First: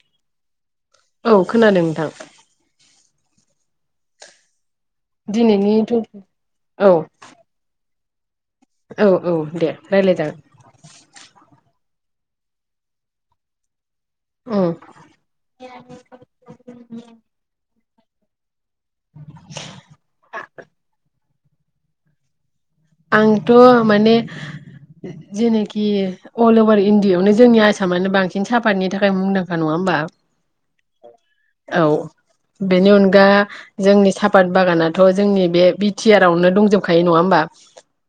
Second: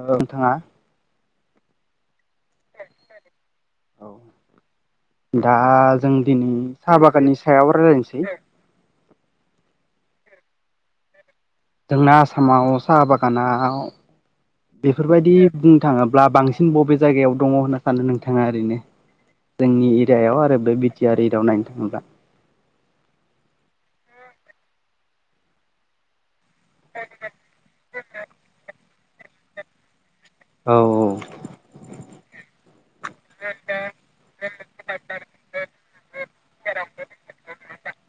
औ नोंथाङा औ खोनादों नोंथां। [inaudible] औ दा दिनैनि जों दिनै औ साहा बागाननि सायाव रायज्लायनोसै औ औ दे रायज्लाय जागोन। जोंना आसामाव साहा बागानाव उम बेफोरबायदि बुंनो थाङो दा बांसिन बबे जायगायाव दङ होनना सानो नोंथाङा ओरैनो जोंनि एरियायाव आरो बे बि टि आर एरियायाव नायनो थाङोब्ला आंथ' माने जेनोखि अल अभार इण्डियावनो जोंनि आसाम मानो बांसिन सापातनि थाखाय मुंदांखा नङा होनोमबा? औ औ औ बेनि अनगा जोंनि सापात बागानाथ' जोंनि बे बि टि आर आवनो दंजोबखायो नङा होमबा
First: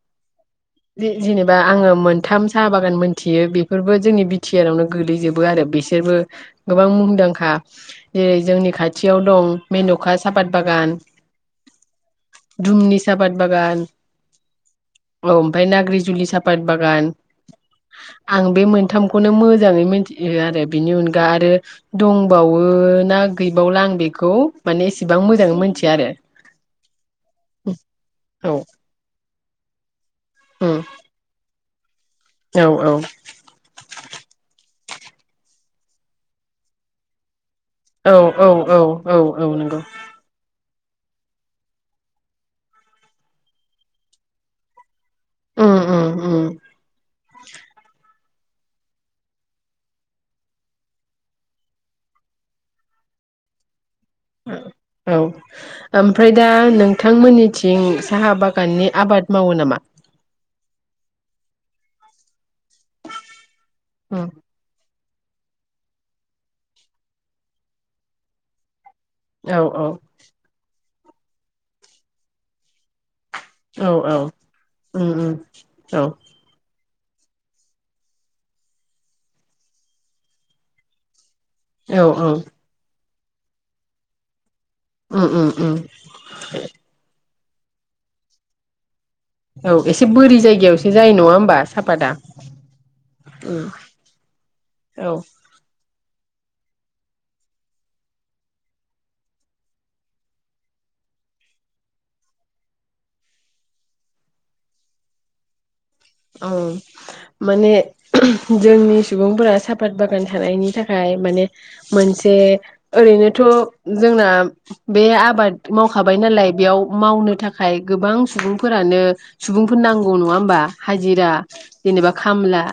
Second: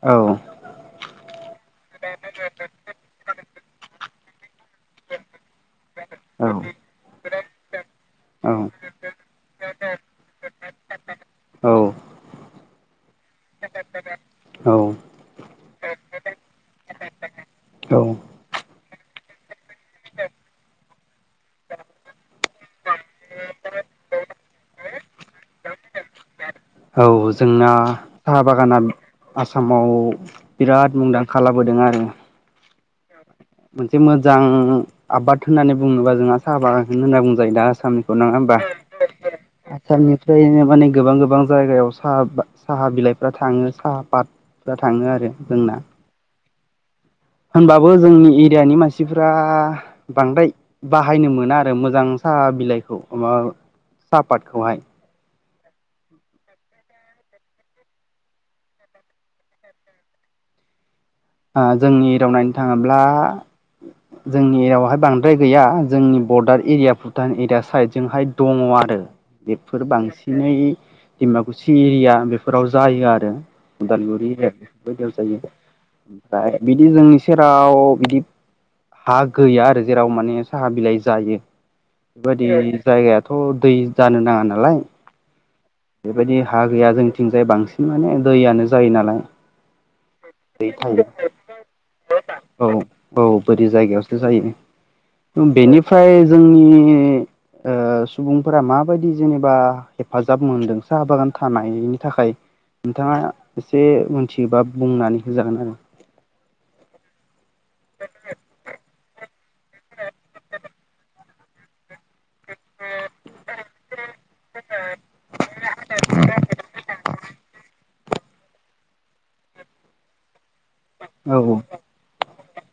औ जेनेबा आङो मोनथाम साहा बागान मोनथियो बेफोरबो जोंनि बि टि आर आवनो गोगलैजोबो आरो बेस फोरो गोबां मुंदांखा जेरै औ जोंनि खाथियाव दं मेन'खा सापाद बागान औ दुमनि सापाद बागान औ औ ओमफ्राय नाग्रिजुलि साफात बागान औ आं बे मोनथामखौनो मोजाङै मिथियो आरो बेनि अनगा आरो दंबावो ना गैबावला आं बेखौ माने एसेबां मोजाङै मोनथिया आरो। [inaudible] औ जोंना साहा औ बागाना आसामाव उम बिराद मुंदां खा लाबोदों आरो औ औ मोनसे मोजां आबाद होननानै बुङोब्ला जोंहा साहा बागखौनो होनना बुंजायो दा आसामनिखौ औ नङा औ होमबा औ औ औ नंगौ आसामनि [unintelligible] माने गोबां गोबां जायगायाव साहा साहा बिलाइफ्रा थाङो साहा पात फ्रा थाङो आरो जोंना उम उम उम होनबाबो जोंनि एरियानि मानसिफ्रा बांद्राय बाहायनो मोना आरो मोजां साहा बिलाइखौ [unintelligible] माबा साहापादखौहाय औ ओमफ्राय दा नोंथांमोन्निथिं साहा बागाननि आबाद मावो नामा? आं जोंनि एरियाव नायनो थाङोब्ला उम जोंनि एरायावहाय बांद्र द्राय गैया जोंनि बरडार एरिया भुटान एरिया साइडजोंहाय दङो आरो औ बेफोर औ बांसिनै डिमाकुसि एरिया बेफोराव जायो आरो औ औ उदालगुरि उम एरियाव उम जायो औ ओमफ्राय बिदि जोंनि सेराव बिदि हा गैया आरो जेराव माने साहा बिलाइ जायो औ औ बेबायदि जायगायाथ' दै जानो नाङा नालाय उम उम उम बेबायदि हा गैया जोंनिथिंजाय बांसिन माने दैयानो जायो नालाय औ एसे बोरि दै जायगायावसो थायो जायो नङा होमबा सापातआ औ औ बोरि जायगायावसो जायो ओम औ बेनिफ्राय जोंनि ओ सुबुंफोरा माबायदि जेनेबा हेफाजाब मोन्दों साहा बागान थानायनि थाखाय नोंथाङा एसे मिथियोबा बुंनानै होजागोन आरो ओं माने जोंनि सुबुंफोरा सापात बागान थानायनि थाखाय माने मोनसे ओरैनोथ' जोंना बे आबाद मावखाबाय नालाय बेयाव मावनो थाखाय गोबां सुबुंफोरानो सुबुंफोर नांगौ नङा होमबा हाजिरा आरो जेनेबा खामला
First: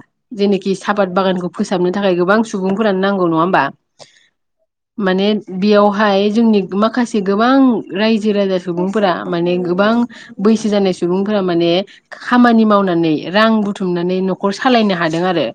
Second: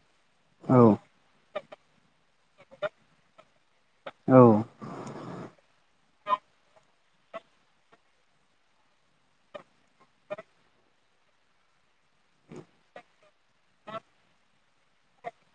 जेनेखि औ सापात बागानखौ फोसाबनो थाखाय गोबां सुबुंफोरानो नांगौ नङा होमबा औ माने बेयावहाय जोंनि माखासे गोबां रायजो राजा सुबुं फोरा गोबां बैसो जानाय सुबुंफोरा माने खामानि माव नानै रां बुथुमनानै न'खर सालायनो हादों आरो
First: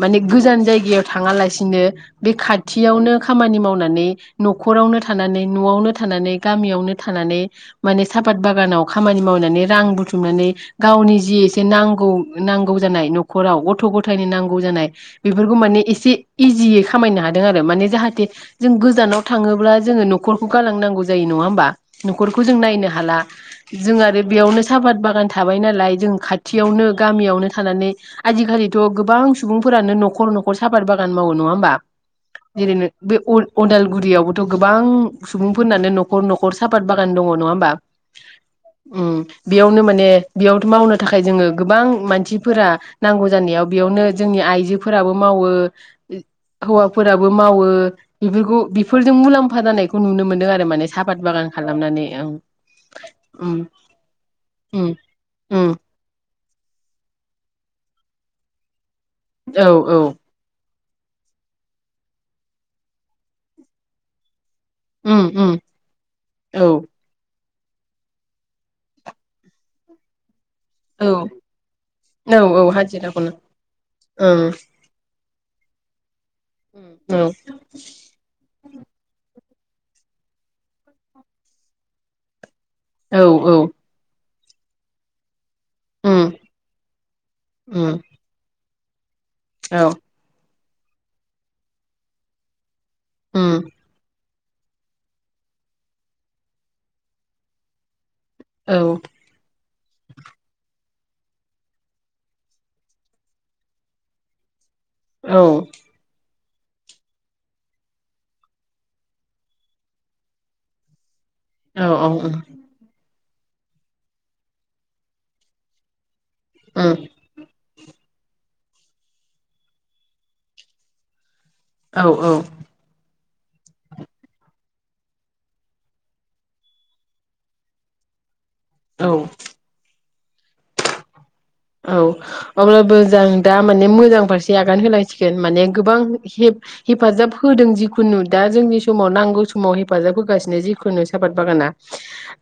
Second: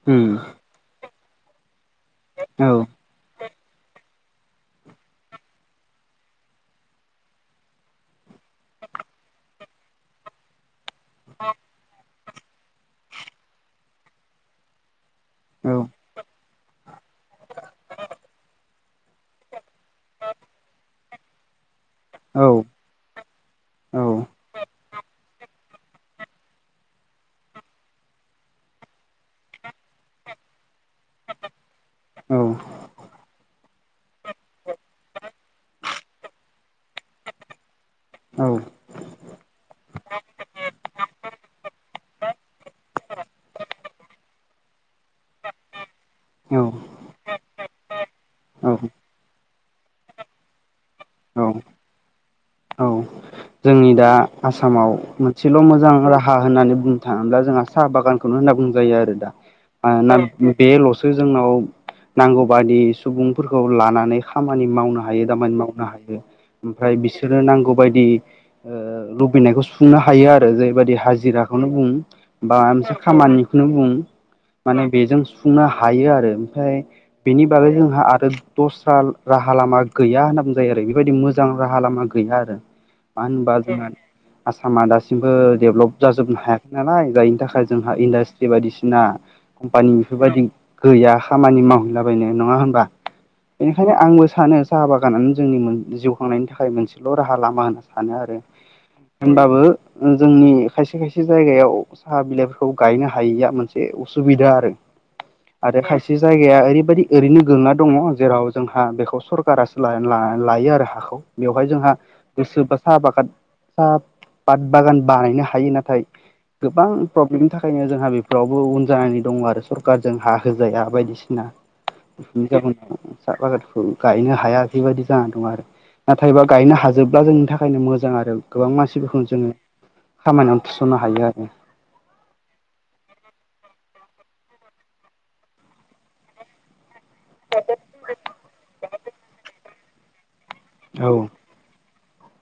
माने उम गोजान जायगायाव थाङालासिनो बे औ खाथियावनो खामानि मावनानै न'खरावनो थानानै न'आवनो थानानै गामियावनो थानानै माने सापात बागानाव खामानि मावनानै रां बुथुमनानै गावनि जि एसे जे नांगौ नांगौ जानाय न'खराव गथ' गथायनो नांगौ जानाय बेफोरखौ औ माने एसे इजियै खामायनो हादों आरो माने जाहाथे जों गोजानाव थाङोब्ला जोङो न'खरखौ गालांनांगौ जायो नङा होमबा न'खरखौ औ जों नायनो हाला जों औ आरो बेयावनो सापात बागान थाबाय नालाय जों खाथियावनो गामियावनो थानानै आजिखालिथ' गोबां सुबुंफोरानो न'खर न'खर साफात बागान मावो नङा होमबा औ जेरैनो बे अ-अदालगुरियावबोथ' गोबां सुबुंफोरनानो न'खर न'खर सापात बागान दङ नङा होमबा औ ओम बेयावनो माने बेयाव मावनो था खाय जोङो गोबां मानसिफोरा नांगौ जानायाव बेयावनो जोंनि आइजोफोराबो मावो औ हौवाफोराबो मावो बेफोरखौ औ बेफोरजों मुलाम्फा जानायखौ नुनो मोन्दों आरो माने सापात बागान औ खालामनानै ओं औ उम जोंनि दा उम आसामाव मोनसेल' उम मोजां रा हा होन्नानै बुंनो थाङोब्ला जोंहा साहा बागानखौनो होन्ना बुंजायो आरो दा औ आ‌ औ नाम बेल'सो जोंनाव नांगौ बादि सुबुंफोरखौ लानानै खामानि मावनो उम हायो उम दामानि मावनो हायो औ ओमफ्राय बिसोरो नांगौ बायदि ओ लुबैनायखौ सुफुंनो हायो आरो जे बेबायदि औ हाजिराखौनो बुं औ बा औ मोनसे हाजिराखौनो खामानिखौनो बुं ओं माने बेजों सुफुंनो हायो आरो ओमफ्राय औ बेनि बागै जोंहा आरो दस्रा राहा लामा गैया होन्ना बुंजायो आरो बेबायदि मोजां राहा लामा गैया आरो औ मानो औ होनबा जोंहा आसामा दासिमबो डेभलप उम जाजोबनो हायाखै नालाय जायनि थाखाय जोंहा उम इन्डास्ट्रि बायदिसिना औ कम्पानि बेफोरबायदि गैया खामानि मावहैलाबायनो नङा होनबा उम बेनिखायनो आंबो सानो साहा बागानानो जोंनि जिउ खांनायनि थाखाय मोनसेल' राहा लामा होनना सानो आरो औ होनोमबाबो जोंनि खायसे खायसे जायगायाव साहा बिलाइफोरखौ गायनो हायैया मोनसे उसुबिदा आरो औ आरो खायसे बे जायगाया ओरैबायदि ओरैनो गोलैनाय दङ जेराव जोंहा बेखौ सरकारासो ला-ला-लायो आरो हाखौ बेवहाय जोंहा औ उम गोसो बा साहा बागाद साहा पात बागान बानायनो हायो नाथाय गोबां उम प्रब्लेमनि थाखायनो जोंहा बेफोराव बो उन जानानै दङ आरो सरखारजों हा होजाया बायदिसिना औ बेफोरनि जावनाव ओम साहा बागानखौ गायनो हाया बेबायदि जानानै दं आरो नाथायबा गायनो हाजोबब्ला जोंनि था थाखायनो मोजां आरो गोबां औ मानसिफोरखौ जोङो खामानियाव थिसननो हायो आरो। औ अब्लाबो जों दा माने मोजां फारसे आगान होनांसिगोन माने गोबां हेब हेफाजाब होदों जिखुनु दा जोंनि समाव नांगौ समाव हेफाजाब होगासिनो जिखु नु औ सापात बागाना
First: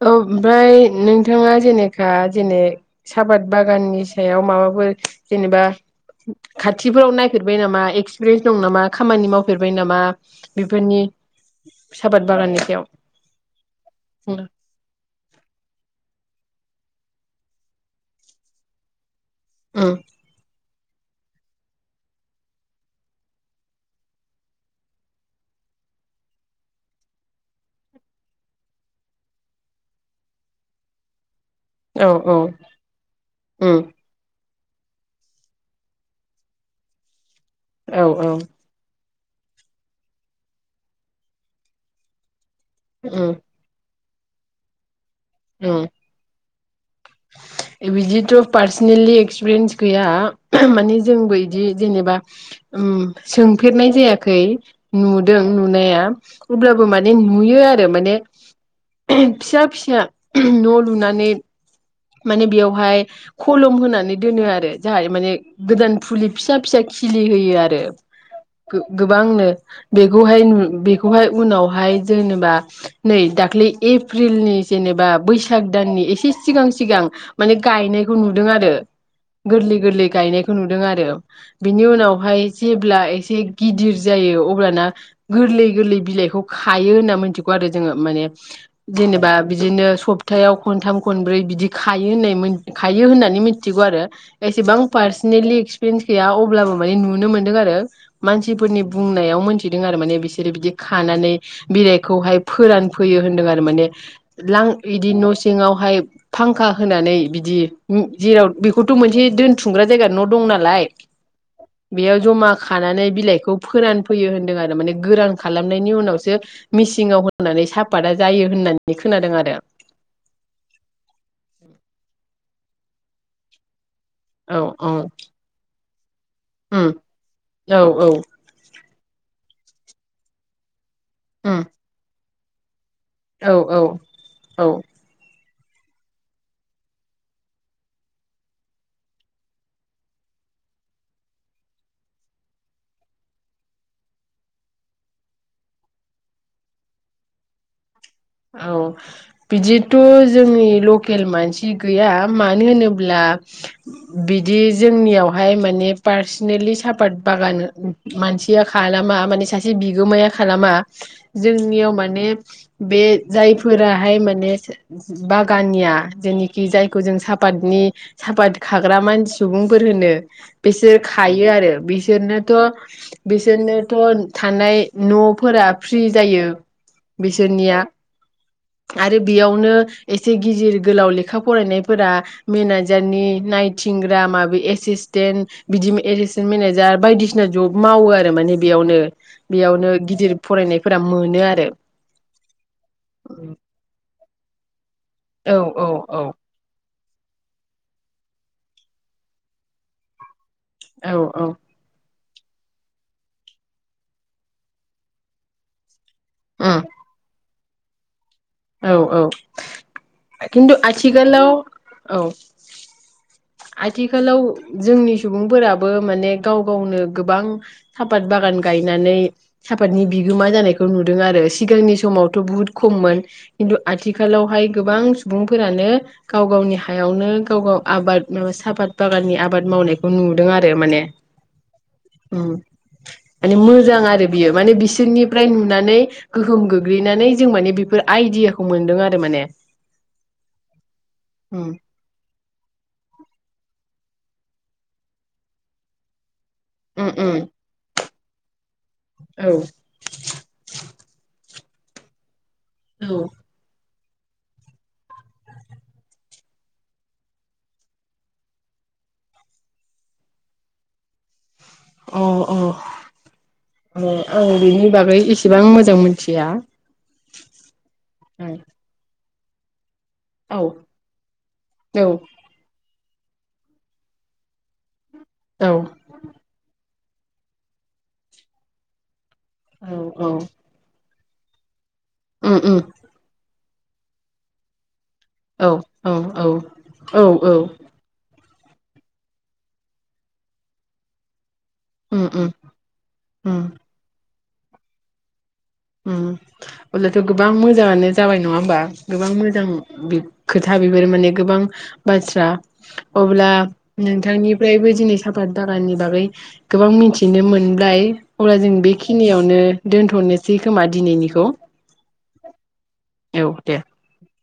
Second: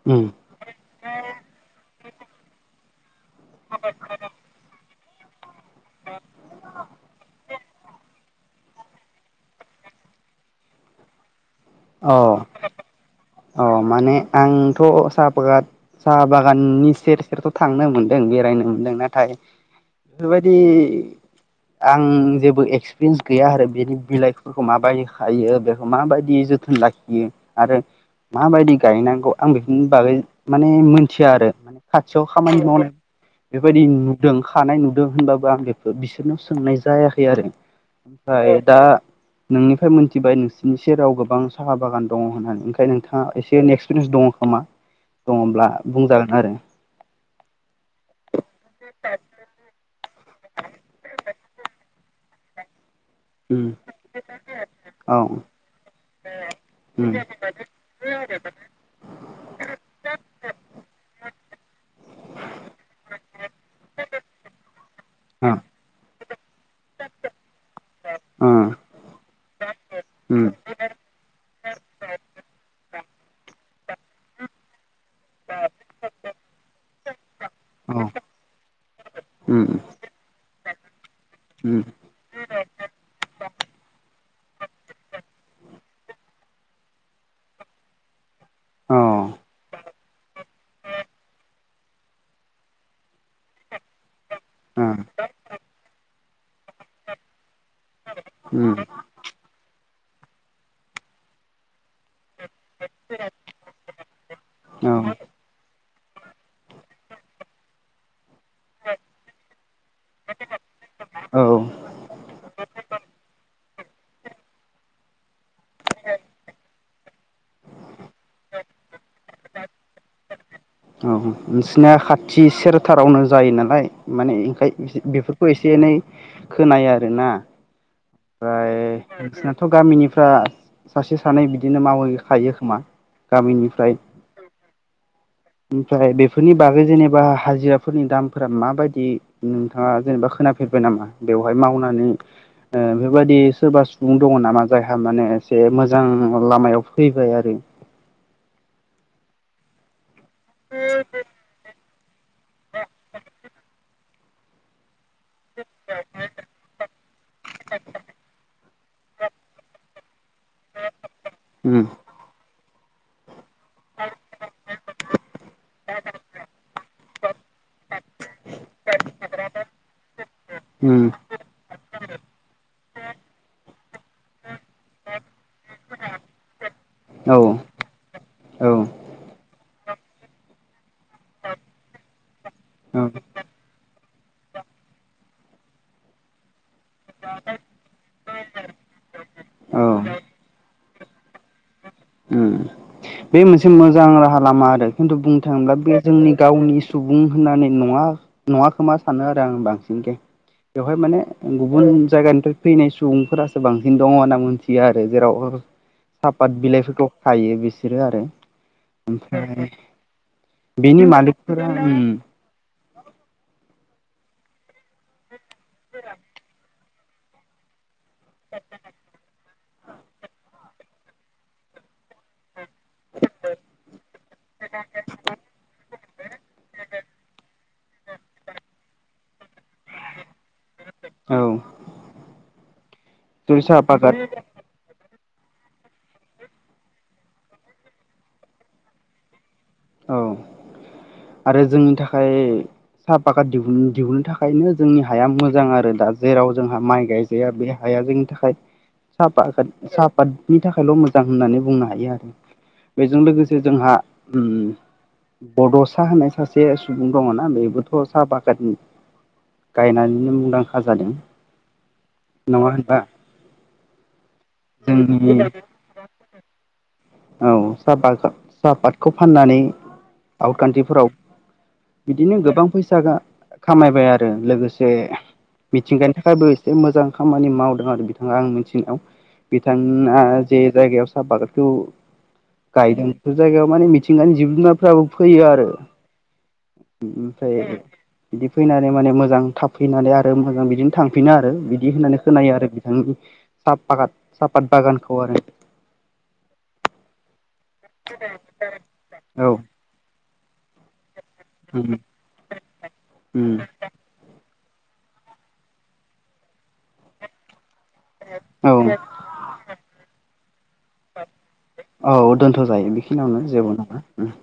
ओ उम ओमफ्राय नोंथाङा जेनेखा जेने साबाद बागाननि सायाव माबाफोर जेनेबा खाथिफोराव नायफेरबाय नामा एक्सपिरिन्स दं नामा खामानि मावफेरबाय नामा बेफोरनि सपात अ बागाननि सायाव। अ माने उम आंथ' साहाफात साहा बागाननि सेर सेरथ' थांनो मोन्दों बेरायनो मोनदों नाथाय ओम बेफोरबायदि आं जेबो एक्सपिरियेन्स गैया आरो बिनि बिलाइ फोरखौ माबायदि हायो बेखौ माबायदि जोथोन लाखियो आरो माबायदि गायनांगौ आं बेफोरनि बागै माने मोनथिया आरो माने औ खाथियाव औ खामानि मावनाय बेबायदि उम नु दों खानाय नुदों होनबाबो आं बेफोर बिसोरनाव सोंनाय जायाखै आरो औ औ ओमफ्राय दा नोंनिफ्राय मोनथिबाय नोंसिनि सेराव गोबां साहा बागान दङ होननानै ओंखायनो उम एसे एक्सपिरियेन्स दङ खोमा दङब्ला उम बुंजागोन आरो। [unintelligible] बिदिथ' पार्सनेलि एक्सपिरियेन्स गैया माने जोंबो बिदि जेनेबा उम उम सोंफेरनाय जायाखै औ नुदों नुनाया अब्लाबो उम माने नुयो आरो माने फिसा फिसा न' लुनानै माने बेयावहाय खलम होनानै दोनो आरो जाहाय माने ओ गोदान फुलि फिसा फिसा खिलि होयो आरो ओ गो-गोबांनो बेखौहाय उम नु बे खौहाय उनावहाय जेनेबा नै दाख्लै एप्रिलनि जेनेबा बैसाग दाननि एसे सिगां आं माने औ गायनायखौ नुदों आरो उम गोरलै गोरलै गायनायखौ नुदों आरो। उम बिनि उनावहाय जेब्ला एसे गिदिर जायो अब्लाना गोरलै गोरलै बिलाइखौ खायो होनना मिथिगौ आरो जोङो माने औ जेनेबा ओ बिदिनो सप्तायाव खनथाम खनब्रै बिदि खायो होननाय मो-खायो होननानै मिथिगौ आरो। एसेबां पार्सनेलि एक्सपिरियेन्स गैया अब्लाबो माने नुनो मोन्दों आरो। उम मानसिफोरनि बुंनायाव मोनथिदों आरो माने बिसोरो बिदि खानानै बिलाइखौहाय फोरानफैयो होनदों आरो माने लां औ बिदि न' सिङावहाय फांखा होनानै बिदि जेराव बेखौथ' मोनसे दोनथुमग्रा जायगा न' दं नालाय [unintelligible] [unintelligible] बेयाव जमा खानानै बिलाइखौ फोरानफैयो होनदों आरो। माने गोरान खालामनायनि उनावसो मिसिंङाव होननानै सापाता जायो होननानै खोनादों आरो। नोंसिनिया खाथि सेरथारावनो जायो नालाय माने औ ओंखाय औ बेफो खौ एसे एनै खोनायो उम आरोना। औ औ नोंसोनाथ' गामिनिफ्रा सासे सानै उम बिदिनो मावहैखायो खोमा औ औ गामिनिफ्राय औ ओमफ्राय बेफोरनि बागै जेनेबा हाजिराफोरनि दामफोरा माबायदि नोंथांङा जेनेबा खोनाफेरबाय नामा? बेवहाय मावनानै ओ बेफोरबायादि सोरबा सुबुं दङ' नामा जायहा माने एसे मोजां लामायाव फैबाय आरो? औ। बिदिथ' जोंनि लकेल मानसि गैया मानो होनोब्ला बिदि जोंनियावहाय माने पार्सनेलि सापात बागान मानसिया खालामा माने सासे बिगोमाया खालामा। उम जोंनियाव माने बे जायफोराहाय माने बागानिया जेनेखि जायखौ जों सापातनि साफात खाग्रा मानसि सुबुंफोर होनो बिसोर उम खायो आरो। बिसोरनोथ' बिसोरनोथ' थानाय न'फोरा फ्रि जायो औ बिसोरनिया। औ आरो बेयावनो एसे गिदिर गोलाव लेखा फरायनायफोरा औ मेनेजारनि नायथिंग्रा माबे एसिसटेन्ट बिदि एस मेनेजार बायदिसिना जब मावो आरो माने बेयावनो। औ बेयावनो गिदिर फरायनायफोरा मोनो आरो। उम बे मोनसे मोजां राहा लामा आरो खिन्थु बुंनो औ थांङोब्ला औ बे औ जोंनि गावनि सुबुं होननानै नंङा नंङा खोमा सानो आरो आं बांसिनखै। बेवहाय औ माने औ गुबुन जायगानिफ्राय फैनाय सुबुंफोरासो बांसिन दंङ' होनना मिथियो आरो। जेराव सापात उम बिलाइफोरखौ खायो बिसोरो आरो। औ औ ओमफ्राय खिन्थु बेनि आथिखालाव मालिकफोरा उम औ आथिखालाव जोंनि सुबुंफोराबो माने गाव गावनो गोबां सापात बागान गायनानै सापातनि बिगोमा जानायखौ नुदों आरो सिगांनि समावथ' बुहुत खममोन। खिन्थु आथिखालावहाय गोबां सुबुंफोरानो गाव गावनि हायावनो गाव गाव आबाद सापत बागाननि आबाद मावनायखौ नुदों आरो माने। औ उम माने जेरै साहा मोजां पागाद आरो बियो। माने बिसोरनि फ्राय नुनानै गोहोम गोग्लैनानै जों माने बेफोर आइदियाखौ मोनदों आरो माने। औ। आरो उम जोंनि थाखाय साहा फाखा दिहुन दिहुननो थाखायनो जोंनि हाया मोजां आरो दा। जेराव जोंहा माइ उम उम गायजाया बे हाया जोंनि थाखाय औ सापागाद साफ पादनि थाखायल' मोजां होननानै बुंनो हायो आरो। बेजों लोगोसे जोंहा उम बड' सा होनाय सासे सुबुं दङ' ना बेबोथ' साहा बागाननि गायनानैनो मुंदांखा जादों। अ अ। नङा होनबा ओ आं बेनि बागै जोंनि एसेबां मोजां मोनथिया। औ साहा बा सापातखौ फाननानै आउट औ कान्टिफोराव बिदिनो गोबां फैसा खामायबाय आरो लोगोसे औ मिथिंगानि थाखायबो एसे मोजां खामानि मावदों आरो बिथांङा आं मिथिनायाव। औ बिथांङा औ जे जायगायाव साहा पाकाटखौ उम उम गायदों बे जायगायाव माने मिथिंगानि जिब जुनारफ्राबो फैयो आरो औ औ औ औ ओमफ्राय बिदि फैनानै माने मोजां थाब फैनानै आरो मोजां बिदिनो थांफिनो आरो बिदि होननानै उम उम खोनायो आरो बिथांनि उम साफागाद साफत बागानखौ आरो उम अब्लाथ' गोबां मोजाङानो जाबाय नङा होमबा गोबां औ मोजां खोथा बेफोर माने गोबां उम बाथ्रा अब्ला उम नोंथांनिफ्रायबो दिनै साफात बागाननि बागै गोबां मिथिनो मोनब्लाय। अब्ला जों औ बेखिनियावनो दोनथ'नोसै खोमा दिनैनिखौ? औ दोनथ' जायो बेखिनियावनो औ दे जेबो नङा उम।